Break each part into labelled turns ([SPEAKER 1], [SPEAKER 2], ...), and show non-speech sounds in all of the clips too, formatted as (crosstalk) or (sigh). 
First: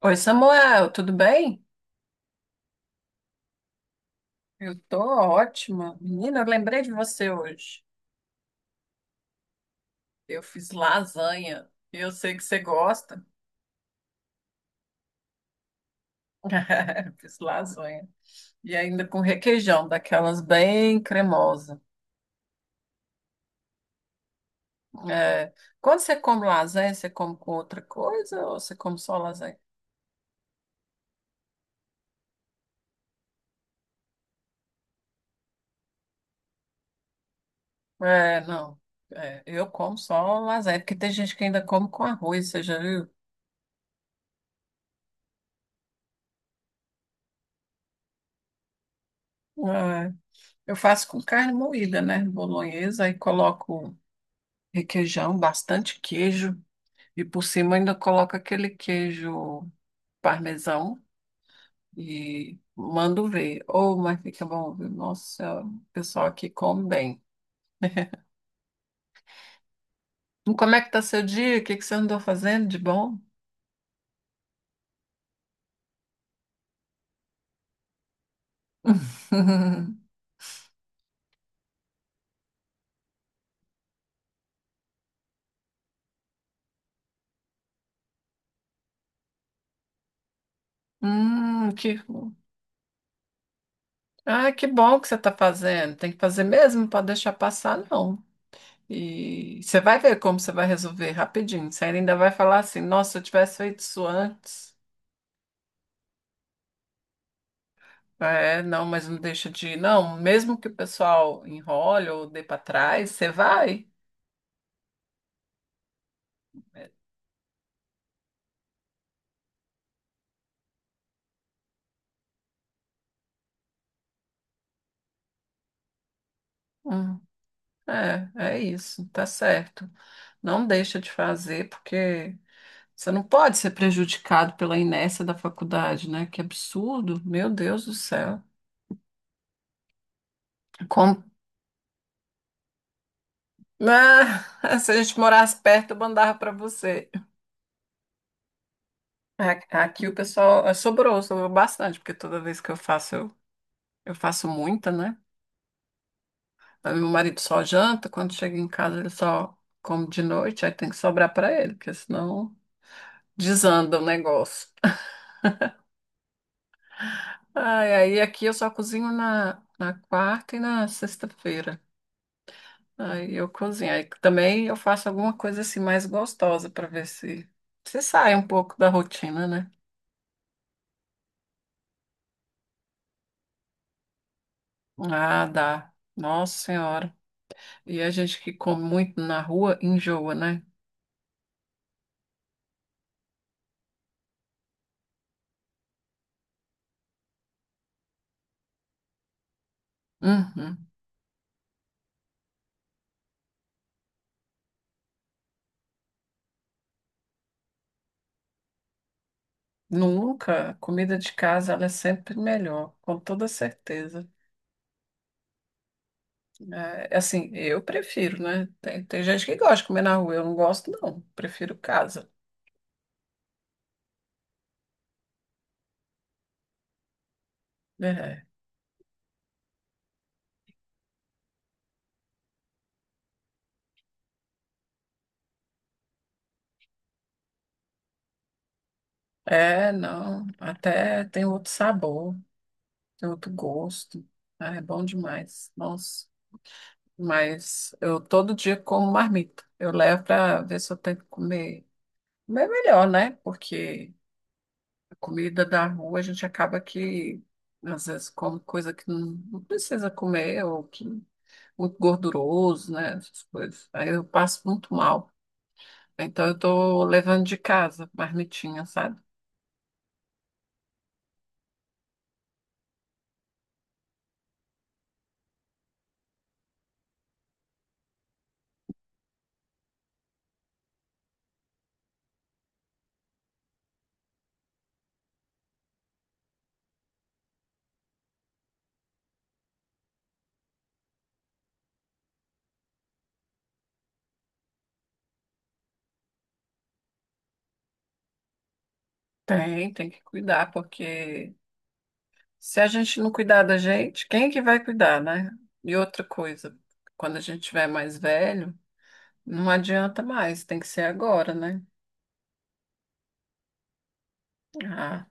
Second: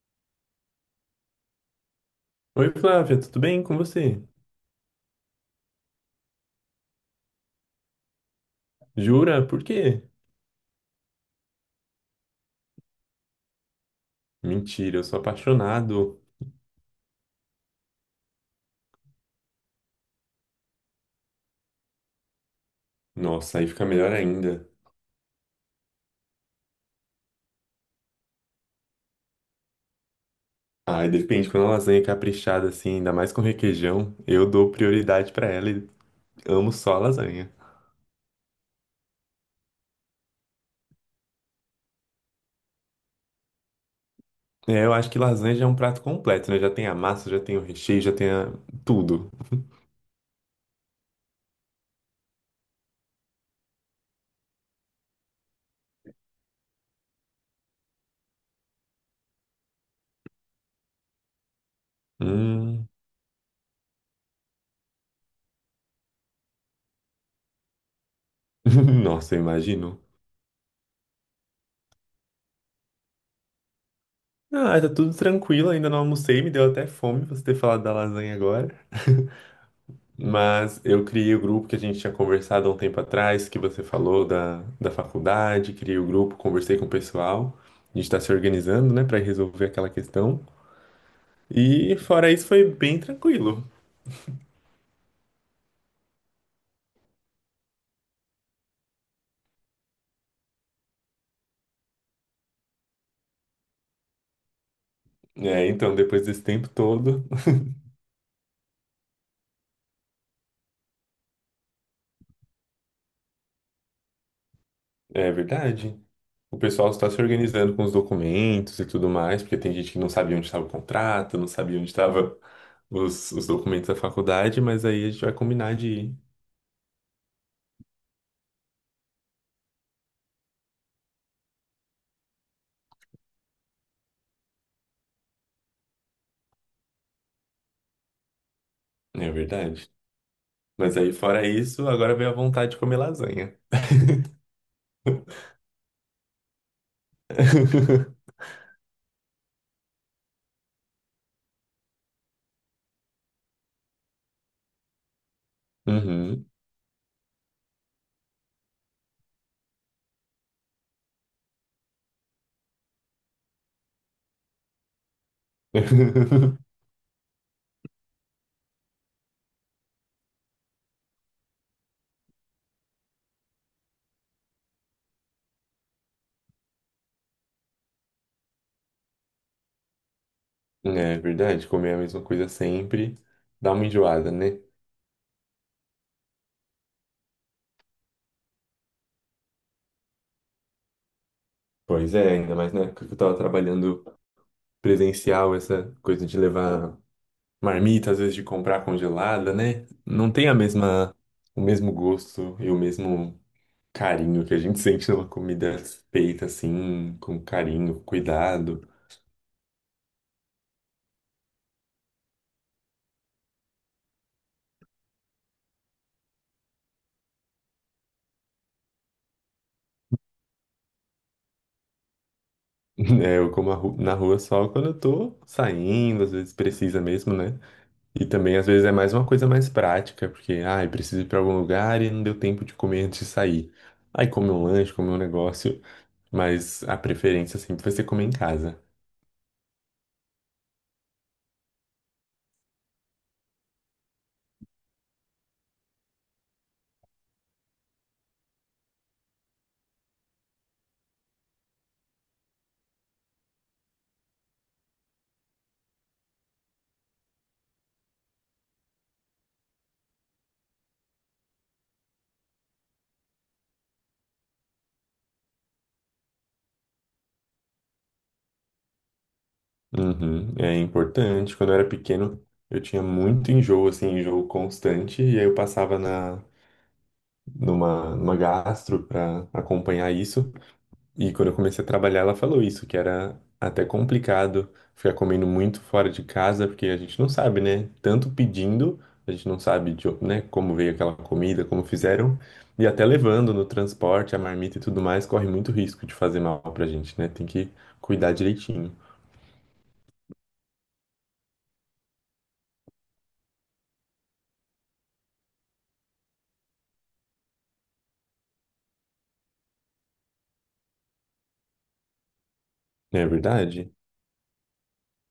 [SPEAKER 1] Oi, Samuel, tudo bem?
[SPEAKER 2] Oi, Flávia, tudo bem com você?
[SPEAKER 1] Eu tô ótima. Menina, eu lembrei de você hoje.
[SPEAKER 2] Jura? Por quê?
[SPEAKER 1] Eu fiz lasanha e Eu sei que você gosta.
[SPEAKER 2] Mentira, eu sou apaixonado.
[SPEAKER 1] (laughs) Fiz lasanha. E ainda com requeijão, daquelas bem cremosa.
[SPEAKER 2] Nossa, aí fica melhor ainda.
[SPEAKER 1] É, Quando você come lasanha, você come com outra coisa ou você come só lasanha?
[SPEAKER 2] Ai, depende, quando a lasanha é caprichada assim, ainda mais com requeijão, eu dou prioridade pra ela e amo só a lasanha.
[SPEAKER 1] É, não. É, eu como só lasanha, porque tem gente que ainda come com arroz, você já viu?
[SPEAKER 2] É, eu acho que lasanha já é um prato completo, né? Já tem a massa, já tem o recheio, já tem a tudo.
[SPEAKER 1] É, eu faço com carne moída, né? Bolonhesa, aí coloco requeijão, bastante queijo, e por cima ainda coloca aquele queijo parmesão e
[SPEAKER 2] Hum,
[SPEAKER 1] mando ver. Oh, mas fica bom, viu? Nossa, o pessoal aqui come bem.
[SPEAKER 2] (laughs) nossa, eu imagino.
[SPEAKER 1] Como é que tá seu dia? O que que você andou fazendo de bom?
[SPEAKER 2] Ah, tá tudo tranquilo, ainda não almocei, me deu até fome você ter falado da lasanha agora.
[SPEAKER 1] (laughs)
[SPEAKER 2] Mas eu criei o grupo que a gente tinha conversado há um tempo atrás, que você falou da faculdade, criei o grupo, conversei com o pessoal. A gente está se organizando, né, para resolver aquela questão. E
[SPEAKER 1] Que...
[SPEAKER 2] fora isso, foi bem tranquilo.
[SPEAKER 1] Ah, que bom que você está fazendo. Tem que fazer mesmo, não pode deixar passar, não. E você vai ver como você vai resolver rapidinho. Você ainda vai falar assim, nossa, se eu tivesse feito isso antes.
[SPEAKER 2] É, então, depois desse tempo todo,
[SPEAKER 1] É, não, mas não deixa de ir. Não, mesmo que o pessoal enrole ou dê para trás, você vai.
[SPEAKER 2] é verdade. O pessoal está se organizando com os documentos e tudo mais, porque tem gente que não sabia onde estava o contrato, não sabia onde estava os documentos da faculdade, mas aí a gente vai combinar de ir.
[SPEAKER 1] Hum, é, é isso, tá certo. Não deixa de fazer, porque você não pode ser prejudicado pela inércia da faculdade, né? Que absurdo, meu Deus do céu.
[SPEAKER 2] É verdade. Mas aí,
[SPEAKER 1] Como...
[SPEAKER 2] fora isso, agora veio a vontade de comer lasanha.
[SPEAKER 1] Ah, (laughs) se a gente morasse perto, eu mandava para você.
[SPEAKER 2] (laughs)
[SPEAKER 1] Aqui o pessoal sobrou, sobrou bastante, porque toda vez que eu faço, eu faço muita, né?
[SPEAKER 2] Uhum.
[SPEAKER 1] Aí meu marido só janta, quando chega em casa ele só come de noite, aí tem que sobrar para ele, porque senão desanda o negócio.
[SPEAKER 2] (laughs)
[SPEAKER 1] Ai, aí aqui eu só cozinho na quarta e na sexta-feira. Aí eu cozinho. Aí também eu faço alguma coisa assim mais gostosa para ver se sai um pouco da rotina, né?
[SPEAKER 2] É verdade, comer a mesma coisa sempre dá uma enjoada, né?
[SPEAKER 1] Ah, dá. Nossa Senhora. E a gente que come muito na rua enjoa, né?
[SPEAKER 2] Pois é, ainda mais na época que eu tava trabalhando presencial, essa coisa de levar marmita, às vezes de comprar congelada, né? Não tem a
[SPEAKER 1] Uhum.
[SPEAKER 2] mesma, o mesmo gosto e o mesmo carinho que a gente (laughs) sente numa comida feita assim, com carinho, com cuidado. (laughs)
[SPEAKER 1] Nunca. A comida de casa ela é sempre melhor, com toda certeza. É, é assim, eu prefiro, né? Tem gente que gosta de comer na rua, eu não gosto, não. Prefiro casa.
[SPEAKER 2] É, eu como a na rua só quando eu tô saindo, às vezes precisa mesmo, né? E
[SPEAKER 1] É,
[SPEAKER 2] também, às vezes, é mais uma coisa mais prática, porque, ai, preciso ir pra algum lugar e não deu tempo de comer antes de sair. Aí come um lanche, come um negócio, mas a preferência sempre vai ser comer em casa.
[SPEAKER 1] é, não, até tem outro sabor, tem outro gosto. Ah, é bom demais. Nossa, mas eu todo dia como marmita. Eu levo para ver se eu tenho que comer, comer melhor, né? Porque a comida da rua a gente acaba que às vezes come coisa que não, não precisa comer ou que é muito gorduroso, né? Essas coisas. Aí eu passo muito mal. Então eu tô levando de casa, marmitinha, sabe?
[SPEAKER 2] Uhum, é importante. Quando eu era pequeno, eu tinha muito enjoo, assim, enjoo constante, e aí eu passava na, numa gastro pra acompanhar isso. E quando eu comecei a trabalhar, ela falou isso, que era até complicado ficar comendo muito fora de casa, porque a gente não sabe, né? Tanto pedindo, a gente não sabe de, né, como veio aquela comida, como fizeram, e até levando no transporte, a marmita e tudo mais, corre muito risco de fazer mal pra gente, né? Tem que cuidar direitinho.
[SPEAKER 1] Tem, tem que cuidar, porque se a gente não cuidar da gente, quem é que vai cuidar, né? E outra coisa, quando a gente tiver mais velho, não adianta mais, tem que ser agora, né?
[SPEAKER 2] Não é verdade?
[SPEAKER 1] Ah,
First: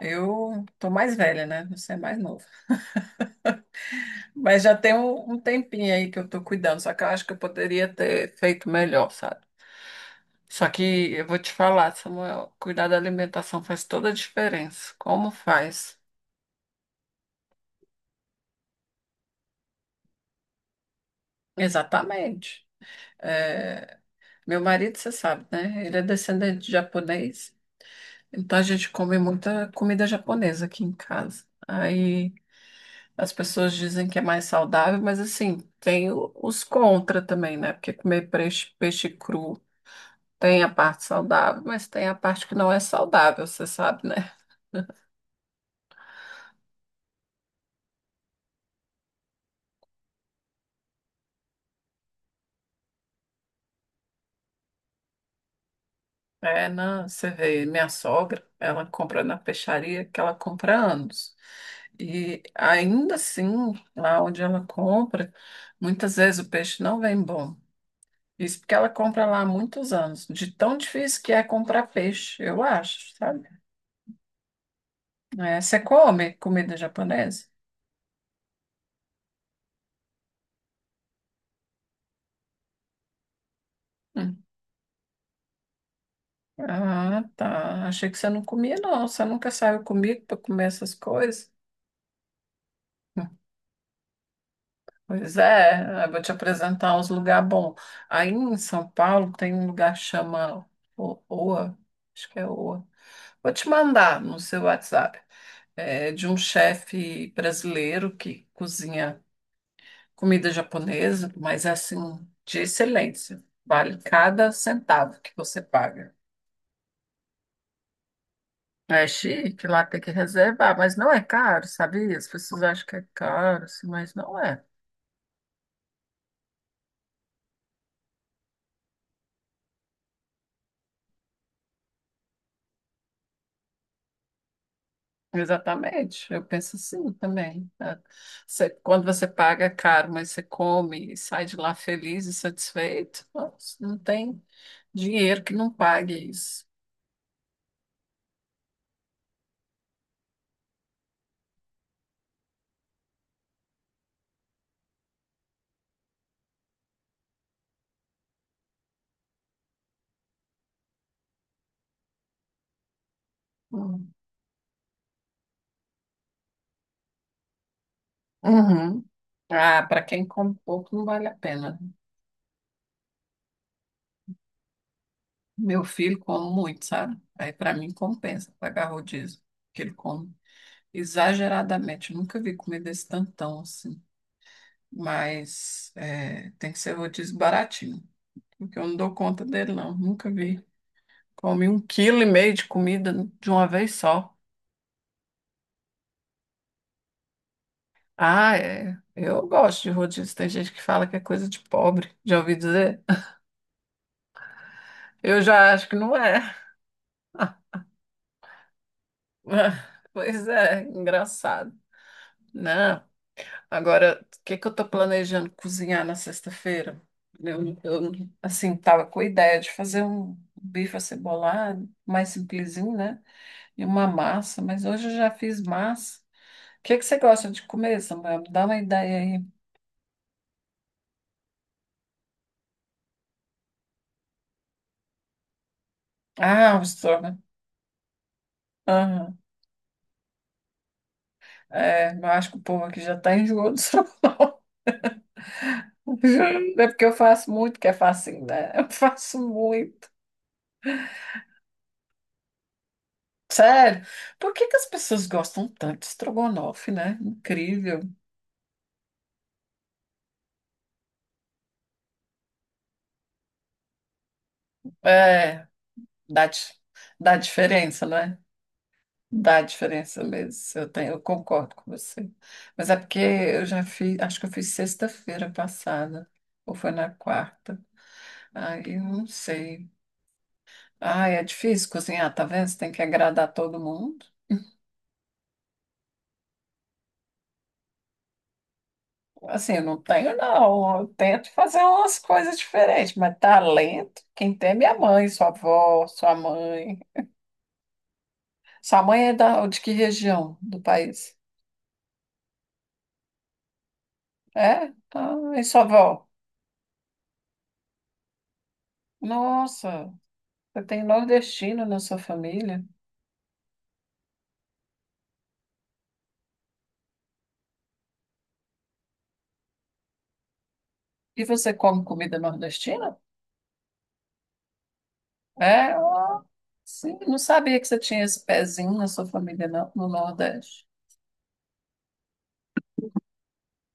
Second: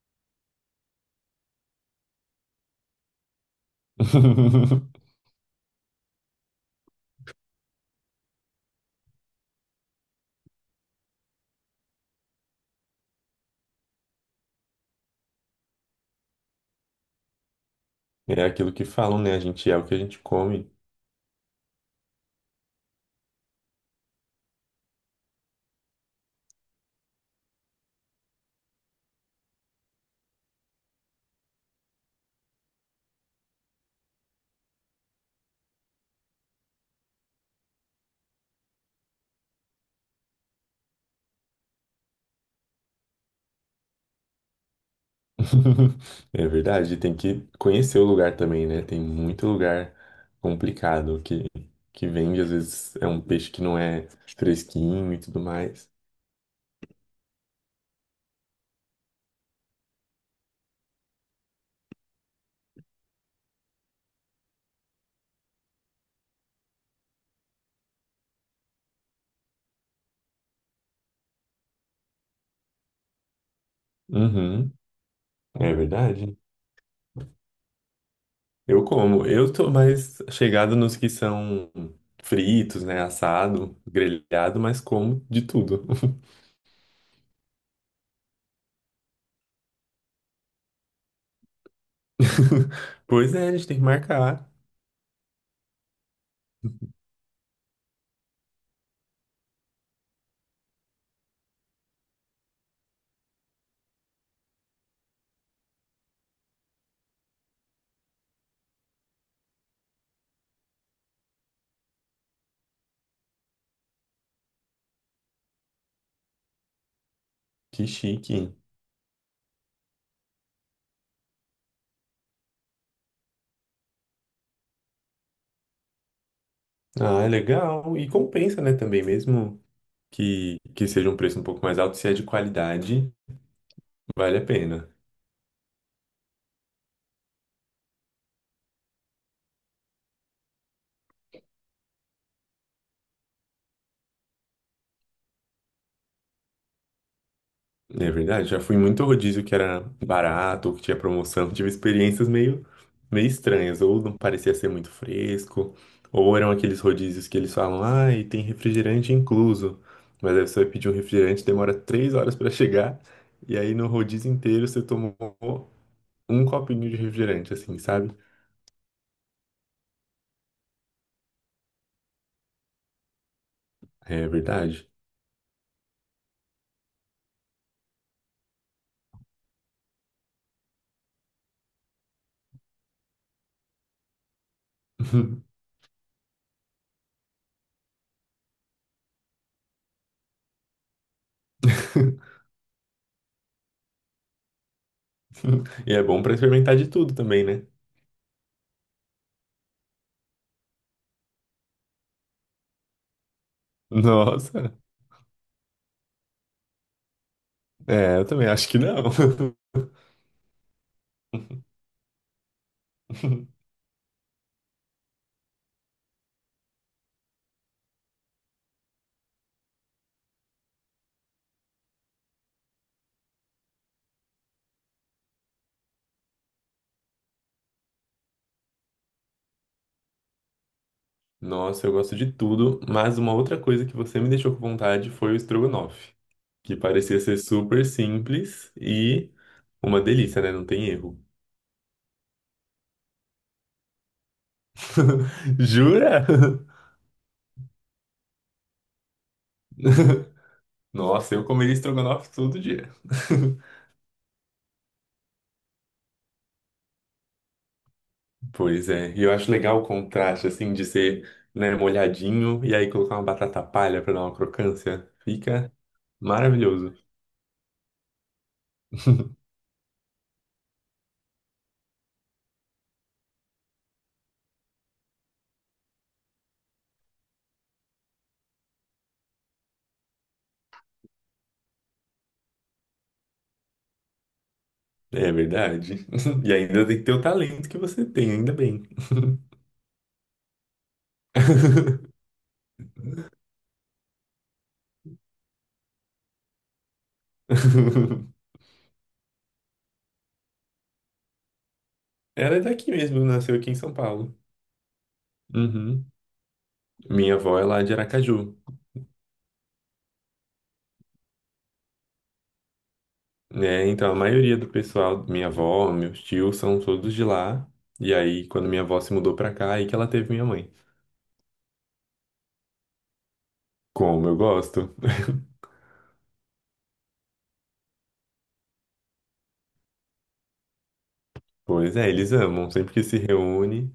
[SPEAKER 1] eu tô mais velha, né? Você é mais novo. Mas já tem
[SPEAKER 2] (laughs)
[SPEAKER 1] um tempinho aí que eu tô cuidando, só que eu acho que eu poderia ter feito melhor, sabe? Só que eu vou te falar, Samuel, cuidar da alimentação faz toda a diferença. Como faz?
[SPEAKER 2] É aquilo que falam, né? A gente é o que a gente come.
[SPEAKER 1] Exatamente. É, meu marido, você sabe, né? Ele é descendente de japonês, então a gente come muita comida japonesa aqui em casa. Aí as pessoas dizem que é mais saudável, mas assim, tem os contra também, né? Porque comer peixe, peixe cru tem a parte saudável, mas tem a parte que não é saudável, você sabe, né?
[SPEAKER 2] (laughs) É verdade, tem que conhecer o lugar também, né? Tem muito lugar complicado que vende, às vezes é um peixe que não é fresquinho e tudo mais.
[SPEAKER 1] É, na, você vê, minha sogra, ela compra na peixaria que ela compra há anos. E ainda assim, lá onde ela compra, muitas vezes o peixe não vem bom. Isso porque ela compra lá há muitos anos. De tão difícil que é comprar peixe, eu acho, sabe?
[SPEAKER 2] Uhum,
[SPEAKER 1] É,
[SPEAKER 2] é
[SPEAKER 1] você come
[SPEAKER 2] verdade.
[SPEAKER 1] comida japonesa?
[SPEAKER 2] Eu como, eu tô mais chegado nos que são fritos, né? Assado,
[SPEAKER 1] Hum.
[SPEAKER 2] grelhado, mas como de tudo.
[SPEAKER 1] Ah, tá. Achei que você não comia, não. Você nunca saiu comigo para comer essas coisas?
[SPEAKER 2] (laughs) Pois
[SPEAKER 1] Hum.
[SPEAKER 2] é, a gente tem que marcar.
[SPEAKER 1] Pois é, eu vou te apresentar uns lugares bons. Aí em São Paulo tem um lugar que chama Oa, acho que é Oa. Vou te mandar no seu WhatsApp. É, de um chefe brasileiro que cozinha comida japonesa, mas é, assim, de excelência. Vale cada centavo que você paga.
[SPEAKER 2] Que chique.
[SPEAKER 1] É chique, lá tem que reservar, mas não é caro, sabia? As pessoas acham que é caro, assim, mas não é.
[SPEAKER 2] Ah, é legal. E compensa, né? Também, mesmo que seja um preço um pouco mais alto, se é de qualidade. Vale a pena.
[SPEAKER 1] Exatamente, eu penso assim também. Tá? Você- quando você paga é caro, mas você come e sai de lá feliz e satisfeito, nossa, não tem dinheiro que não pague isso.
[SPEAKER 2] É verdade, já fui em muito rodízio que era barato, ou que tinha promoção. (laughs) Tive experiências meio, meio estranhas, ou não parecia ser muito fresco, ou eram aqueles rodízios que eles falam, ah, e tem refrigerante incluso. Mas aí você vai pedir um refrigerante, demora 3 horas para chegar, e aí no rodízio inteiro você tomou um copinho de refrigerante, assim, sabe?
[SPEAKER 1] Uhum. Ah, para quem come pouco não vale a pena.
[SPEAKER 2] É verdade.
[SPEAKER 1] Meu filho come muito, sabe? Aí para mim compensa pagar rodízio, que ele come exageradamente. Eu nunca vi comida desse tantão assim.
[SPEAKER 2] (laughs)
[SPEAKER 1] Mas é, tem que ser rodízio baratinho, porque eu não dou conta dele não. Nunca vi. Come um quilo e meio de comida de uma vez só.
[SPEAKER 2] E é bom para experimentar de tudo também, né?
[SPEAKER 1] Ah, é. Eu gosto de rodízio. Tem gente que fala que é coisa de pobre. Já ouvi dizer?
[SPEAKER 2] Nossa,
[SPEAKER 1] (laughs) Eu já acho que não é.
[SPEAKER 2] é, eu também acho que não.
[SPEAKER 1] (laughs) Ah, pois é, engraçado, né.
[SPEAKER 2] (laughs)
[SPEAKER 1] Agora, o que que eu tô planejando cozinhar na sexta-feira? Eu, eu, assim, tava com a ideia de fazer um bife acebolado, mais simplesinho, né? E uma massa, mas hoje eu já fiz massa. O que que você gosta de comer, Samuel? Me dá uma ideia aí.
[SPEAKER 2] Nossa, eu gosto de tudo, mas uma outra coisa que você me deixou com vontade foi o estrogonofe,
[SPEAKER 1] Ah,
[SPEAKER 2] que
[SPEAKER 1] o
[SPEAKER 2] parecia
[SPEAKER 1] estrogonofe.
[SPEAKER 2] ser super simples e
[SPEAKER 1] Aham.
[SPEAKER 2] uma delícia, né? Não tem erro.
[SPEAKER 1] É, eu acho que o povo aqui já tá enjoado do estrogonofe.
[SPEAKER 2] (laughs) Jura?
[SPEAKER 1] (laughs) É porque eu faço muito, que é facinho, né? Eu faço muito.
[SPEAKER 2] (laughs) Nossa, eu comeria estrogonofe todo dia. (laughs)
[SPEAKER 1] Sério, por que que as pessoas gostam tanto de estrogonofe, né? Incrível.
[SPEAKER 2] Pois é, e eu acho legal o contraste, assim, de ser, né, molhadinho e aí colocar uma batata palha pra dar uma crocância.
[SPEAKER 1] É,
[SPEAKER 2] Fica
[SPEAKER 1] dá,
[SPEAKER 2] maravilhoso.
[SPEAKER 1] dá diferença, né? Dá diferença mesmo. Eu tenho, eu concordo com você. Mas é porque eu já fiz, acho que eu fiz sexta-feira passada, ou foi na quarta. Aí eu não sei. Ai, é difícil cozinhar, tá vendo? Você tem que agradar todo mundo.
[SPEAKER 2] É verdade. (laughs) E ainda tem que ter o talento que você tem, ainda bem.
[SPEAKER 1] Assim, eu não tenho, não. Eu tento fazer umas coisas diferentes, mas talento, quem tem é minha mãe, sua avó, sua mãe.
[SPEAKER 2] (laughs)
[SPEAKER 1] Sua mãe é de que região do país?
[SPEAKER 2] Ela é daqui mesmo, nasceu aqui em São Paulo.
[SPEAKER 1] É? Ah, em sua
[SPEAKER 2] Uhum.
[SPEAKER 1] avó?
[SPEAKER 2] Minha avó é lá de Aracaju,
[SPEAKER 1] Nossa, você tem nordestino na sua família.
[SPEAKER 2] né? Então a maioria do pessoal, minha avó, meus tios, são todos de lá. E aí, quando minha avó se mudou pra cá, aí que ela teve minha mãe.
[SPEAKER 1] E você come comida nordestina?
[SPEAKER 2] Como eu gosto. (laughs)
[SPEAKER 1] É? Ah, sim, não sabia que você tinha esse pezinho na sua família não, no Nordeste.
[SPEAKER 2] Pois é, eles amam, sempre que se reúne.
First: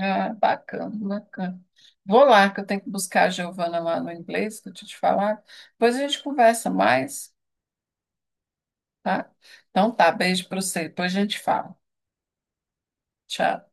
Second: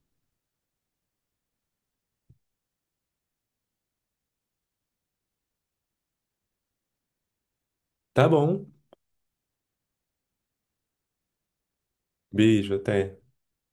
[SPEAKER 1] Ah, bacana, bacana. Vou lá, que eu tenho que buscar a Giovana lá no inglês, que eu tinha te falado. Depois a gente conversa mais,
[SPEAKER 2] Tá bom,
[SPEAKER 1] tá? Então tá, beijo para você. Depois a gente fala.
[SPEAKER 2] beijo, até.
[SPEAKER 1] Tchau.